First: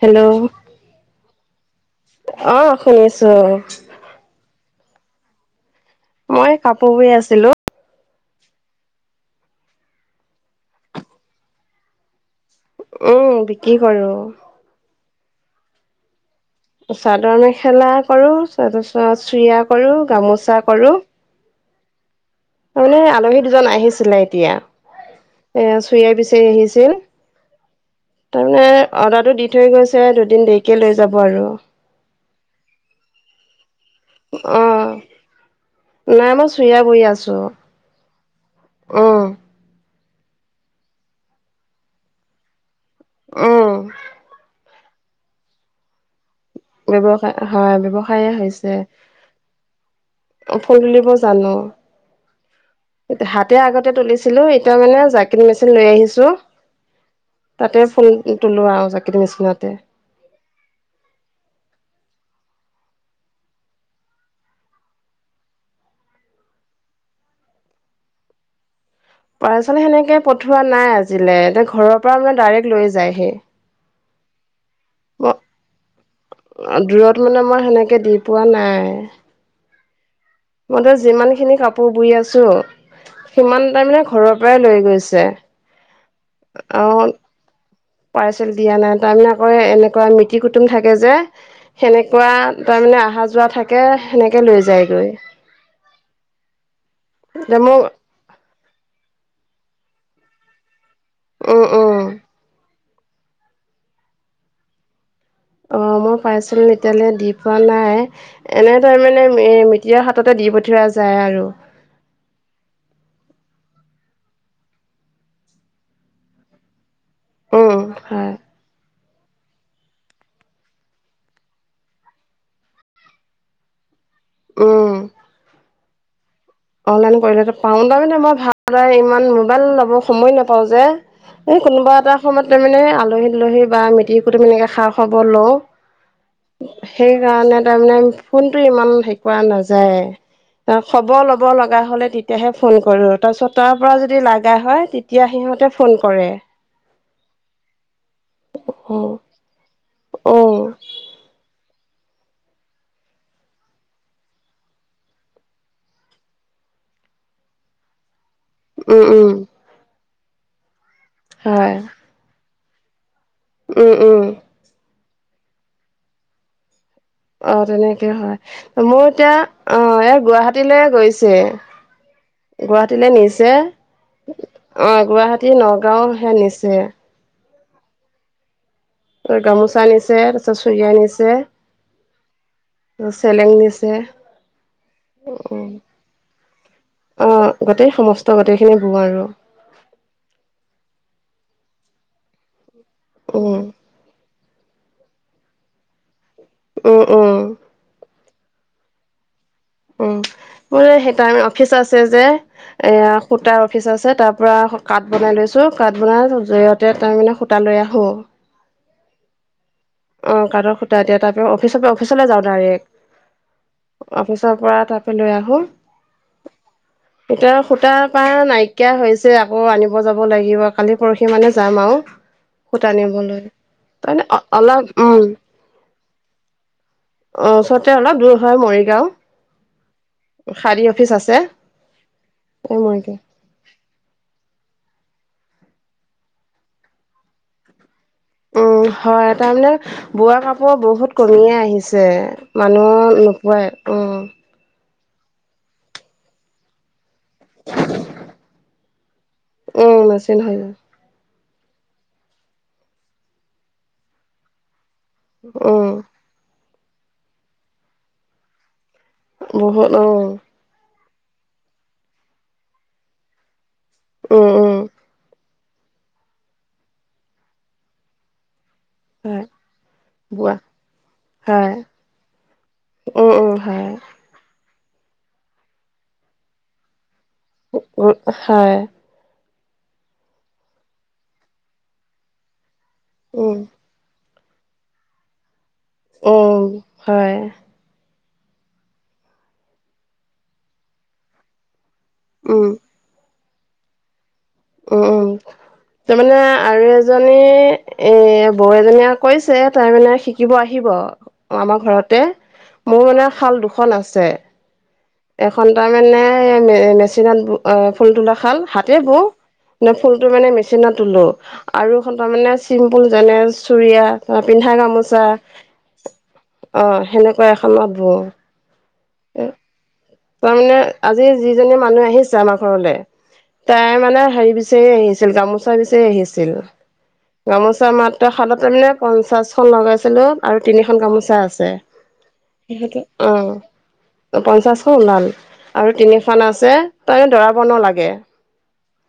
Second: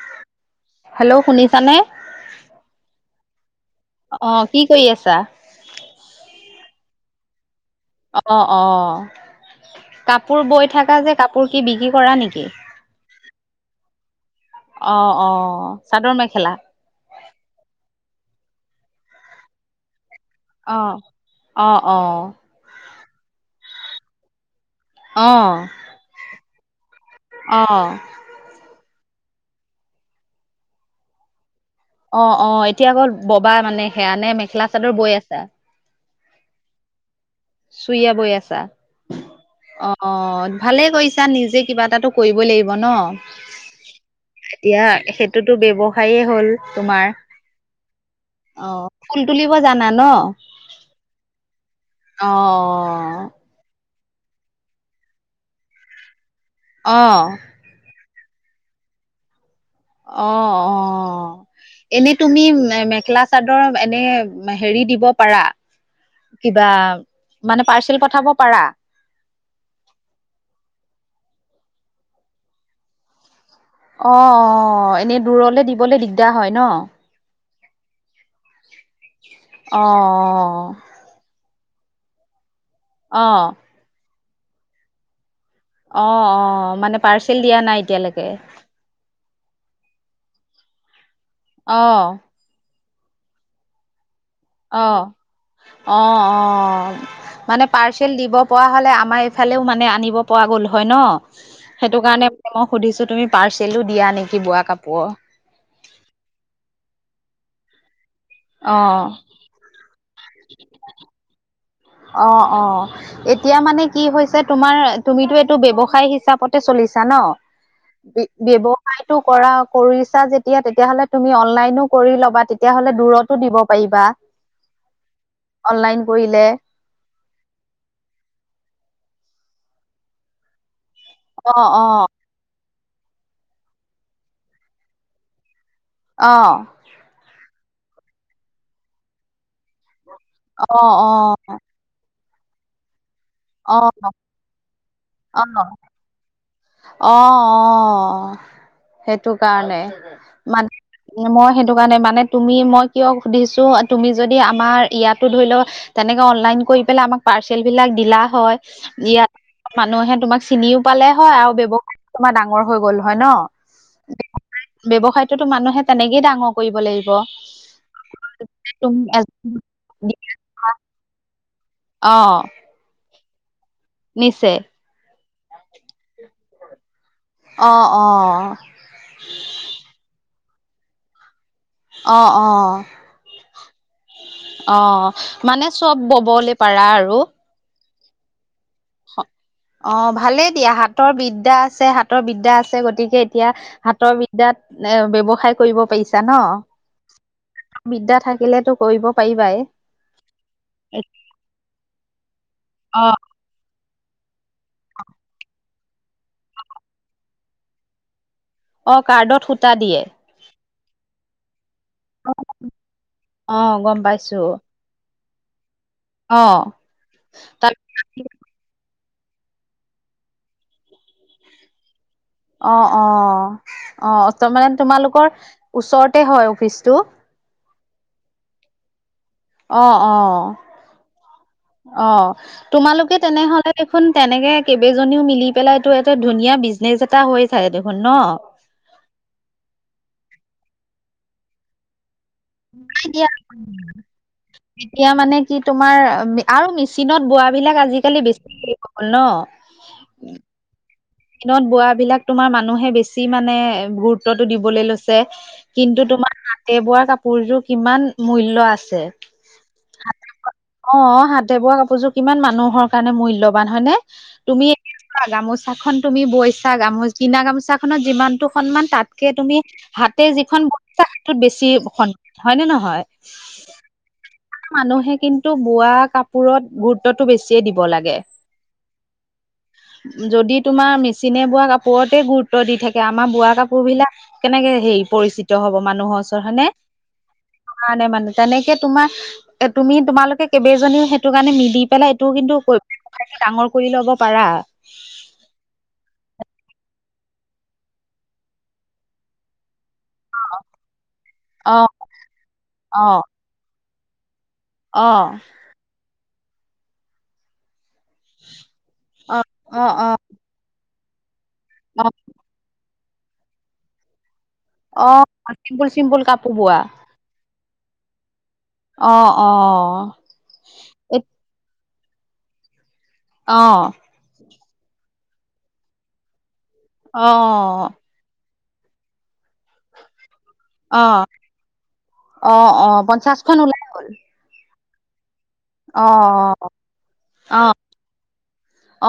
Hello. Hello, শুনিছানে। অ', শুনিছো অ'। অ', কি কৰি আছা। মই কাপোৰ বৈ আছিলো। অ', অ', কাপোৰ বৈ থাকা যে, কাপোৰ কি বিক্ৰী কৰা নেকি। উম, বিক্ৰী কৰোঁ। অ', অ', চাদৰ মেখেলা। চাদৰ মেখেলা কৰো, তাৰ পিছত চুৰিয়া কৰো, গামোচ অ', অ', অ'। [unintelligible] আলহী দুজন আহিছিলে এতিয়া, অ এ চুৰিয়া বিচাৰি আহিছিল। অ'। তাৰমানে অৰ্ডাৰটো দি থৈ গৈছে, দুদিন দেৰিকে লৈ যাব আৰু। অ', অ', এতিয়া অকল ব'বা মানে সেয়া নে মেখেলা অ চাদৰ বৈ আছা। নাই মই চুৰিয়া বৈ আছোঁ। চুৰিয়া বৈ আছা, অ', ভালে কৰিছা, নিজে কিবা এটাটো কৰিব লাগিব ন, উম এতিয়া সেইটোতো ব্যৱসায়ে হ'ল। তোমাৰ, ব্যৱসায় হয় ব্যৱসায়ে হৈছে অ', ফুল তুলিব জানা ন। ফুল তুলিব জানো। অ'। হাতেৰে আগতে তুলিছিলো, এতিয়া মানে [unintelligible] মেচিন লৈ আহিছো। অ'। তাতে ফুল তোলো আও, [unintelligible] মেচিনতে। অ', অ'। এনে তুমি মে মেখেলা চাদৰ এনে হেৰি দিব পাৰা। কিবা মানে পাৰ্চেল পঠাব পাৰা। পাৰ্চেল সেনেকে পঠোৱা নাই আজিলে, এতিয়া ঘৰৰ পৰা মানে ডাইৰেক্ট লৈ যায়হি। অ', অ', এনে দূৰলে দিবলে দিগদাৰ হয় ন। দূৰলে মই সেনেকে দি পোৱা নাই। অ', অ'। মই তোমাৰ যিমান খিনি কাপোৰ বৈ আছো, অ', সিমান তাৰমানে ঘৰৰ পৰাই লৈ গৈছে। অ', অ', আৰু মানে পাৰ্চেল দিয়া নাই এতিয়ালেকে। পাৰ্চেল দিয়া নাই, তাৰমানে আকৌ এনেকুৱা মিতিৰ কুটুম থাকে যে, অ', সেনেকুৱা তাৰমানে আহা যোৱা থাকে, সেনেকে লৈ অ', যায়গৈ। অ', অ', এতিয়া মানে মোক পাৰ্চ চেল দিব পৰা হ'লে আমাৰ এইফালেও মানে আনিব পৰা গ'ল হয় ন, উম সেইটো উম কাৰণে মই সুধিছো তুমি পাৰ্চেলো দিয়া নেকি বোৱা কাপোৰৰ। অ', মই পাৰ্চেল এতিয়ালে দি পোৱা নাই। এনে তাৰ অ'। মানে এ মিটিৰৰ হাততে দি পঠিওৱা যায় আৰু। অ', অ'। এতিয়া মানে কি হৈছে তোমাৰ তুমিতো এইটো ব্যৱসায় হিচাপতে চলিছা ন। উম। হয়, বি ব্যৱ সায়টো কৰা কৰিছা যেতিয়া, তেতিয়াহ'লে তুমি অনলাইনো কৰি ল'বা তেতিয়াহ'লে দুৰত টো দিব পাৰিবা। উম। অনলাইন কৰিলে। অনলাইন কৰিলেটো পাম, তাৰমানে মই ভালদৰে ইমান মোবাইল ল'ব সময় নাপাওঁ যে। অ এ অ কোনোবা এটা সময়ত তাৰ মানে আলহী দুলহি বা মিটিৰ কুটুম এনেকে খা খবৰ লওঁ। অ'। সেই কাৰণে তাৰমানে ফোনটো ইমান হেৰি নাযায়, অ আৰু খবৰ ল' ল'ব লগা হ'লে তেতিয়াহে ফোন কৰো, তাৰপিছত তাৰ অ পৰা যদি লাগা হয়, তেতিয়া সিহঁতে ফোন কৰে। অ', অ', অ', অ', সেইটো কাৰণে, অ', মান মই সেইটো কাৰণে মানে তুমি মই কিয় সুধিছো, তুমি যদি আমাৰ ইয়াতো ধৰি লওঁ তেনেকে অনলাইন কৰি পেলাই আমাক পাৰ্চেল বিলাক দিলা হয়। উম, উম। ইয়াত মানুহে তোমাক চিনিও পালে হয় আৰু ব্যৱসায় তোমাৰ ডাঙৰ হৈ গ'ল হয় ন। উম, উম। ব্যৱসায়টোতো মানুহে তেনেকেই ডাঙৰ কৰিব লাগিব। অ', তেনেকে হয়, মোৰ এতিয়া অ', এয়া গুৱাহাটীলৈয়ে গৈছে। অ'। গুৱাহাটীলে নিছে। নিছে। অ', গুৱাহাটী, নগাঁওহে নিছে। অ', অ'। তোৰ গামোচা আনিছে, তাৰপিছত চুৰিয়া আনিছে। অ', অ'। [unintelligible] চেলেং নিছে। অ', উম মানে চব ব'বলে পাৰা আৰু। অ গোটেই সমস্ত গোটেইখিনি বওঁ আৰু। অ', ভালেই দিয়া, হাতৰ বিদ্যা আছে- হাতৰ বিদ্যা আছে, গতিকে এতিয়া উম হাতৰ বিদ [unintelligible] এ ব্যৱসায় কৰিব পাৰিছা ন। উম, উম। বিদ্যা থাকিলেটো কৰিব পাৰিবাই। উম, মোৰ সেই তাৰ অফিচ আছে যে, অ এয়া সূতাৰ অফিচ আছে তাত পূৰা কাঠ বনাই লৈছোঁ, কাঠ বনাও জৰিয়তে তাৰমানে সূতা লৈ আহোঁ। অ', কাৰ্ডত সূতা দিয়ে। অ', কাৰ্ডত সূতা দিয়ে, তাৰ পৰা অফিচৰ পৰা অফিচলে যাওঁ অ গম ডাইৰেক্ট, পাইছো অফিচৰ পৰা লৈ আহো, অ এতিয়া তাত সূতা পাৰা নাই কিয়া হৈছে আকৌ আনিব যাব লাগিব, কালি পৰসি মানে যাম আও। অ', অ', অ', ত' মানে অলপ উম তোমালোকৰ ওচৰতে হয় অফিচটো। অ', ওচৰতে অলপ দূৰ হয় মৰিগাঁও। অ', অ', শাৰী অফিচ আছে অ', এই মৰিগাঁও তোমালোকে তেনেহ'লে দেখোন তেনেকে কেইবেজনীও মিলি পেলাইটো এটা ধুনীয়া বিজনেচ এটা হৈ যায় দেখোন ন। উম, হয় তাৰমানে বোৱা কাপোৰৰ বহুত কমিয়ে আহিছে। নাই দিয়া মানুহ নোপোৱাই, উম। এতিয়া মানে কি তোমাৰ আৰু মেচিনত বোৱাবিলাক আজিকালি বেছি [unintelligible] হ'ল ন। উম, [unintelligible] [unintelligible] নত বোৱাবিলাক তোমাৰ মানুহে বেছি মানে গুৰুত্বটো দিবলে লৈছ ছে, উম কিন্তু তোমাৰ হাতে বোৱা কাপোৰযোৰ কিমান মূল্য আছে। বহুত অ'। অ', হাতে বোৱা কাপোৰযোৰ কিমান মানুহৰ কাৰণে মূল্যবান হয় নে, উম তুমি উম [unintelligible] গামুচ চাখন তুমি বৈছা, গামোচ কিনা গামোচাখনত যিমানটো সন্মান তাত কে হয় তুমি হাতে বোৱা যিখন [unintelligible] সেইটোত বেছি হয় [unintelligible] হয় নে নহয়। উম, উম, হয়। [unintelligible] মানুহে কিন্তু বোৱা কাপোৰত গু ত্বটো বেছিয়ে দিব উম, লাগে, হয়। যদি তোমাৰ মেচিনে বোৱা কাপোৰতে গুৰুত্ব দি থাকে, আমাৰ বোৱা উম। কাপোৰবিলাক কেনেকে হেৰি পৰিচি ত হ'ব মানুহৰ ওচৰত, হয় উম, নে। হয়। কাৰণে মানে, তেনেকে তোমাৰ এ তুমি তোমালোকে কেবেজনীও সেইটো কাৰণে মিলি পেলাই এইটোও কিন্তু উম। কৰি ডাঙৰ কৰি ল'ব পাৰা। উম, উম। তাৰমানে আৰু এজনী এ বৌ এজনীয়ে কৰিছে, তাই মানে শিকিব আহিব অ', অ আমাৰ ঘৰতে, মোৰ অ মানে শাল দুখন আছে। অ'। [unintelligible] মে মেচিনত ব অ', ফুল তোলা শাল, হাতেৰে বওঁ, অ নে অ ফুলটো মানে মেচিনত তোলো। আৰু অ এখন তাৰ মানে চিম্পুল যেনে চুৰিয়া অ', পিন্ধা অ গামোচা, অ চিম্পুল চিম্পুল কাপোৰ বোৱা অ', সেনেকুৱা এখনত বওঁ। অ', অ'। তাৰমানে আজি যিজনী মানুহ আহিছে আমাৰ ঘৰলে, অ তাই অ মানে হেৰি বিচ চাৰি আহিছিল, গামোচা বিচাৰি আহিছিল, গামোচা মাত ত শালত তাৰমানে পঞ্চাছখন লগাইছিলোঁ। আৰু তিনিখন অ গামোচা আছে, অ অ [unintelligible] অ'। পঞ্চাশখন ওলাই গ'ল পঞ্চাছখন ওলাল আৰু অ তিনিখন আছে, [unintelligible] অ অ দৰাব নালাগে।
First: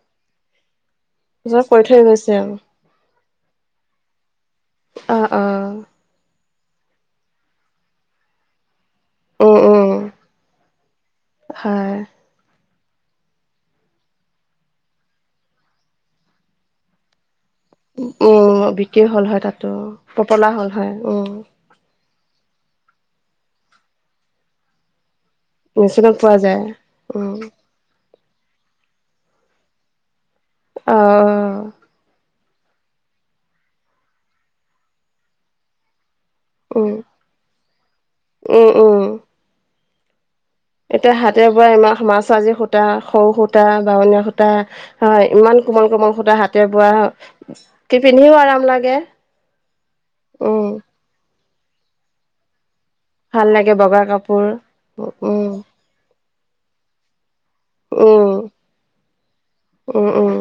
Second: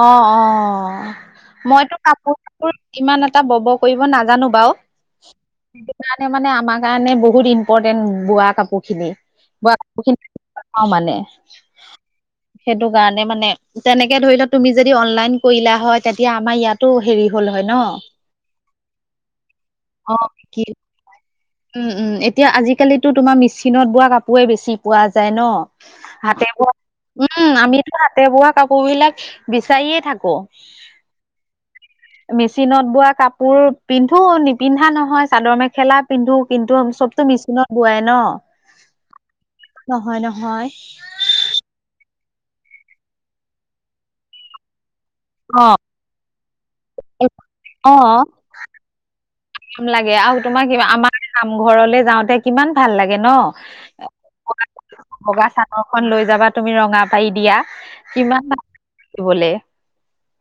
অ', অ'। তাৰপিছত কৈ মইতো থৈ গৈছে কাপোৰ আৰু। চাপোৰ ইমান এটা বব কৰিব নাজানো বাও। অ', অ', সেইটো কাৰণে মানে আমাৰ কাৰণে বহুত ইম্পৰ্টেণ্ট বোৱা কাপোৰখিনি। উম, উম, [unintelligible] মানে। হয়। সেইটো কাৰণে মানে তেনেকে ধৰি ল, তুমি যদি অনলাইন কৰিলা হয় তেতিয়া আমাৰ ইয়াতো হেৰি হ'ল হয় ন। উম, বিক্ৰী হ'ল হয় তাতো, অ পপোলাৰ কি হ'ল হয়, উম। উম, উম, এতিয়া আজিকালিতো তোমাৰ মেচিনত বোৱা কাপোৰে বেছি পোৱা যায় ন। মেচিনত পোৱা হাতে যায় বোৱা উম, আমিতো হাতেৰে বোৱা কাপোৰবিলাক বিচাৰিয়ে থাকো। অ'। মেচিনত বোৱা কাপোৰ পিন্ধো নিপিন্ধা নহয়, চাদৰ মেখেলা পিন্ধো। কিন্তু উম, চবতো মিচিনত বোৱাই উম, উম। ন, নহয়-নহয়। এতিয়া হাতেৰে বোৱা ইমান সোমাইছোঁ, আজি সূতা, সৰু সূতা, বাৱনীয়া সূতা হয়, ইমান অ কোমল- কোমল সূতা হাতেৰে বোৱা, অ কি পিন্ধিও আৰাম লাগে। [unintelligible] লাগে আৰু তোমাৰ উম কিমা আমাৰ নাম ঘৰলে যাওঁতে কিমান ভাল লাগ ভাল লাগে বগা কাপোৰ। বগা উম চাদৰখন লৈ যাবা তুমি ৰঙা পাৰি দিয়া, উম কিমান [unintelligible] উম, উম।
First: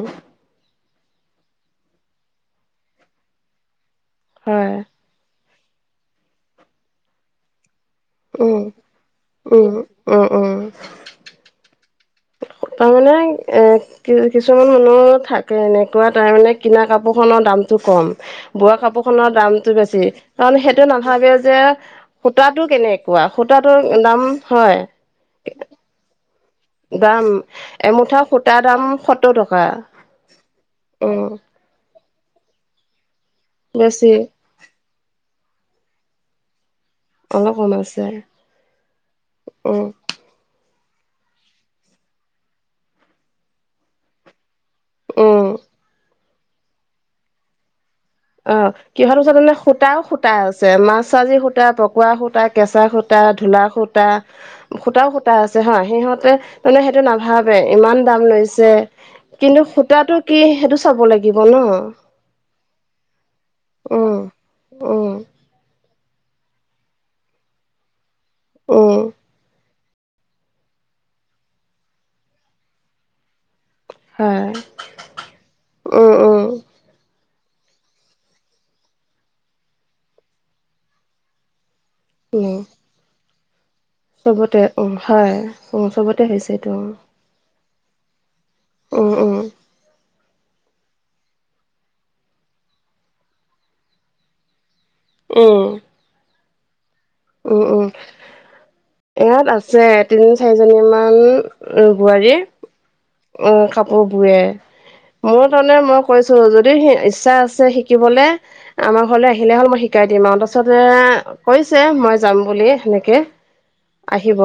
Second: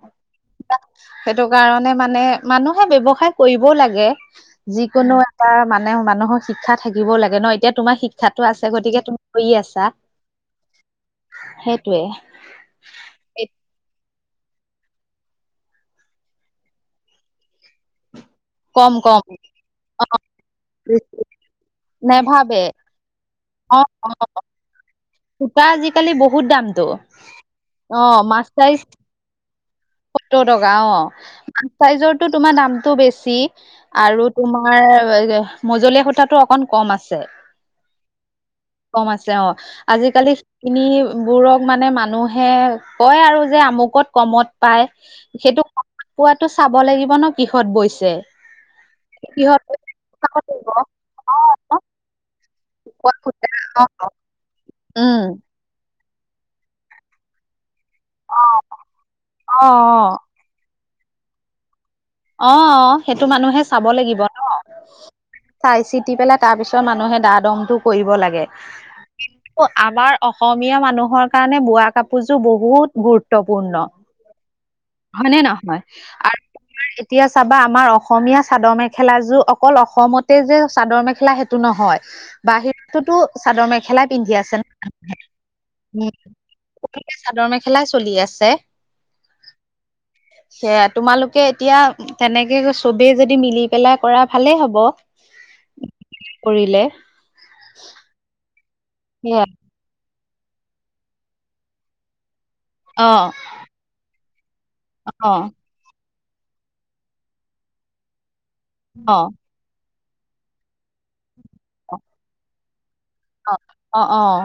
সেইটো কাৰণে মানে মানুহে ব্যৱসায় কৰিবও লাগে, হয় যিকোনো তাৰ মানে মানুহৰ শিক্ষা থাকিবও লাগে ন, এতিয়া তোমাৰ শি ইচ্ছাতো উম আছে গতিকে তুমি কৰি উম আছা, উম উম সেইটোৱে। ত' মানে এ কি কিছুমান মানুহ থাকে এনেকুৱা, তাৰমানে কিনা কাপোৰখনৰ দামটো কম। বোৱা কম কম কাপোৰখনৰ দামটো বেছি, কাৰণ সেইটো নাভাবে যে নেভাবে সূতাটো কেনে কোৱা, অ সূতাটোৰ দাম, হয়। সূতা আজিকালি বহুত দাম। দাম, এমুঠা সূতাৰ দাম সত্তৰ টকা। সত্তৰ টকা অ', উম [unintelligible] চাইজৰটো তোমাৰ দামটো বেছি বেছি আৰু তোমাৰ মজলিয়া সূতাটো অকন কম আছ অলপ কমাইছে কম আছে অ', উম আজিকালি [unintelligible] বোৰক মানে মানুহে কয় আৰু যে আমুকত কমত পাই, উম সেইটো [unintelligible] কোৱাটো চাব লাগিব ন কিহত বৈছে। অ', কিহৰ [unintelligible] মানে কিহত বৈছে সূতাও, সূতা চাব আছে, লাগিব অ' [unintelligible] চাজি সূতা, পকোৱা সূতা কেঁচা পকোৱা সূতা, ঢোলা অ' সূত তা, সুতাও উম সুতা আছে হয়, সিহঁতে মানে সেইটো নাভাবে ইমান দাম লৈছ ছে, অ' কিন্তু সূতাটো অ' কি সেইটো চাব লাগিব ন। অ', অ', সেইটো মানুহে চাব লাগিব উম ন। উম চাই-চিতি পেলাই তাৰ পিছত মানুহে দা- দমটো কৰিব লাগে। উম আমাৰ অসমীয়া মানুহৰ কাৰণে বোৱা কাপোৰযোৰ বহুত গুৰুত্বপূৰ্ণ। হয়। হয় নে নহয়, উম আৰ উম এতিয়া চাবা আমাৰ অসমীয়া চাদৰ মেখেলাযোৰ অকল অসমতে যে চাদৰ মেখেলা সেই সেটো নহয়, উম বাহিৰতটোতো চাদৰ মেখেলাই পিন্ধি চবতে আছে উম হয় উম চবতে হৈছে এইটো উম [unintelligible] চাদৰ মেখেলাই চলি আছে। উম, উম। সেয়া তোমালোক কে এতিয়া তেনেকে চবেই যদি মিলি পেলাই কৰা, ভালেই হ'ব। উম। [unintelligible] কৰিলে। উম, উম, সেয়া ইয়াত আছ আছে, তিনি, চাৰিজনীমান বোৱাৰী। অ'। অ', কাপোৰ বোৱে, মোৰ অ', তনে মই কৈছোঁ, যদি ইচ্ছা আছে শিকিবলে, আমাৰ অ', ঘৰলে আহিলে হ'ল মই শি শিকাই দিম আৰু তাৰপাছতে কৈছে মই যাম বুলি সেনেকে। অ', অ'।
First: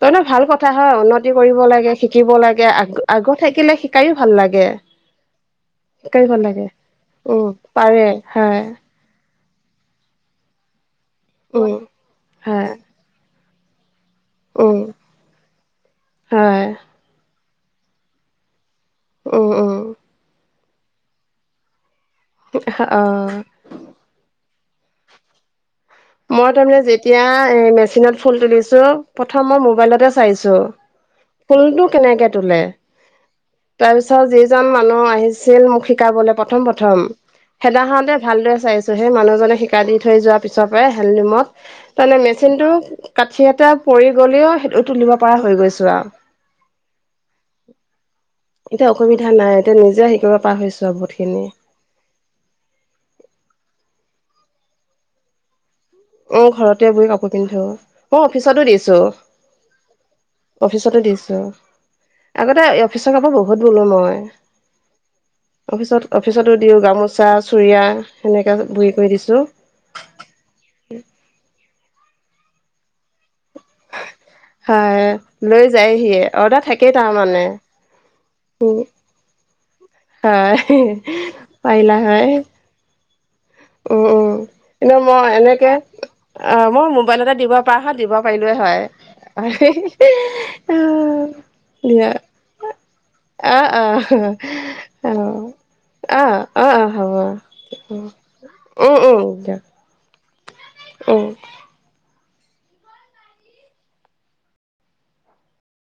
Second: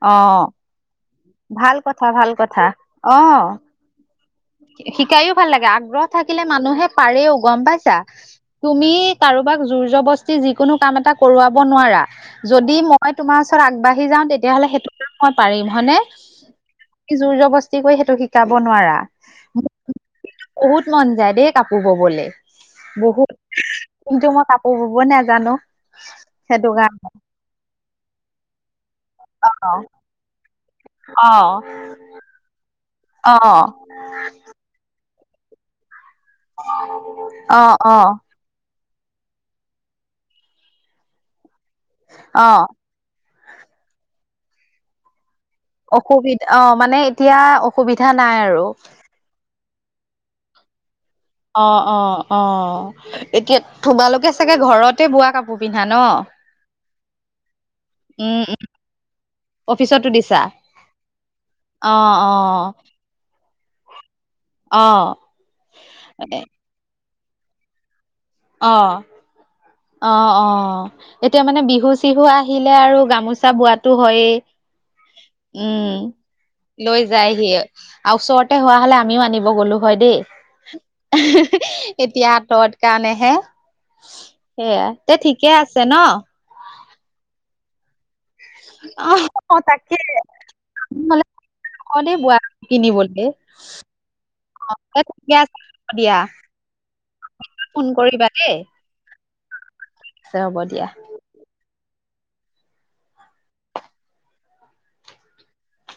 [unintelligible] ন ভাল অ', কথা হয়, উন্নতি কৰিব ভাল লাগে, কথা, শিকিব ভাল কথা লাগে আ আগ্ৰহ অ'। থাকিলে শি শিকাইও ভাল লাগে, আগ্ৰহ শিকায়ো থাকিলে ভাল লাগে মানুহে পাৰেও উম, গম পাইছা, পাৰে হয় তুমি কাৰোবাক জুৰ-জবস্তি যিকোনো কাম এটা কৰোৱাব উম, নোৱাৰা। হয়। যদি মই তোমাৰ ওচৰত আগবাঢ়ি যাওঁ, তেতিয়াহ'লে উম, সেইটোকে মই পাৰিম, হয়নে। হয় [unintelligible] জুৰ-জবস্তি কৰি সেইটো শিকাব নোৱাৰা। উম, উম। কিন্তু বহুত মন যায় দেই কাপোৰ ববলে, অ'। বহুত কিন্তু মই কাপোৰ ব'ব নাজানো। মই সেইটো তাৰমানে কাৰণে যেতিয়া এই মেচিনত ফুল তুলিছোঁ, প্ৰথম মই অ মোবাইলতে চাইছোঁ। ফুলটো কেনেকে তোলে। অ', অ'। তাৰপিছত যিজন মানুহ আহিছিল মোক শিকাবলে প্ৰ প্ৰথম- প্ৰথম, অ [unintelligible] অ ভালদৰে চাইছ সেই মানুহজনে শিকাই দি থৈ যোৱা পিছৰ পৰাই হেণ্ডলোমত তাৰমানে অ মেচিনটো কাঠি এটা পৰি গ'লেও সেইটো তুলিব পৰা হৈ গৈছো আৰু। সুবি অ', মানে এতিয়া অসুবিধা নাই আৰু। এতিয়া অসুবিধা নাই, এতিয়া নিজে শিকিব পাৰা হৈছো আৰু বহুতখিনি। অ', অ', অ', এতিয়া তোমালোকে চাগে ঘৰতে বোৱা কাপোৰ পিন্ধা ন। উম, ঘৰতে বৈ কাপোৰ পিন্ধো, মই উম উম অফিচতো দিছো। অফিচতো দিছা অফিচটো দিছো, অ অ আগতে এ অফিচৰ কাপোৰ বহুত ব'লো মই, অ অফিচত এ অফিচতো [unintelligible] গামোচা, চুৰিয়া সেনেকে অ [unintelligible] কৰি দিছোঁ। অ', অ', এতিয়া মানে বিহু-চিহু আহিলে আৰু গামোচা বোৱাটো হয়েই। হয় লৈ উম, যায়হিয়ে অৰ্ডাৰ থাকেই লৈ যায় তাৰমানে হি আৰু ওচৰতে হোৱা হ'লে‌ আমিও আনিব গলোঁ হয় দেই, পাৰিলা এতিয়া আঁতৰত কাৰণেহে। উম-উম। সেয়া ন তে মই ঠিকে এনেকে, আছে ন অ', মই মোবাইল এটা দিব পাৰ হত দিব পাৰিলোঁয়ে হয়। অ অ দিয়া তহঁতি বোৱা কিনিবলৈ অ অ আ [inaudible] অ হ'ব দিয়া, অ অ ফোন কৰিবা দেই। উম-উম দিয়ক। আছে হ'ব দিয়া। উম।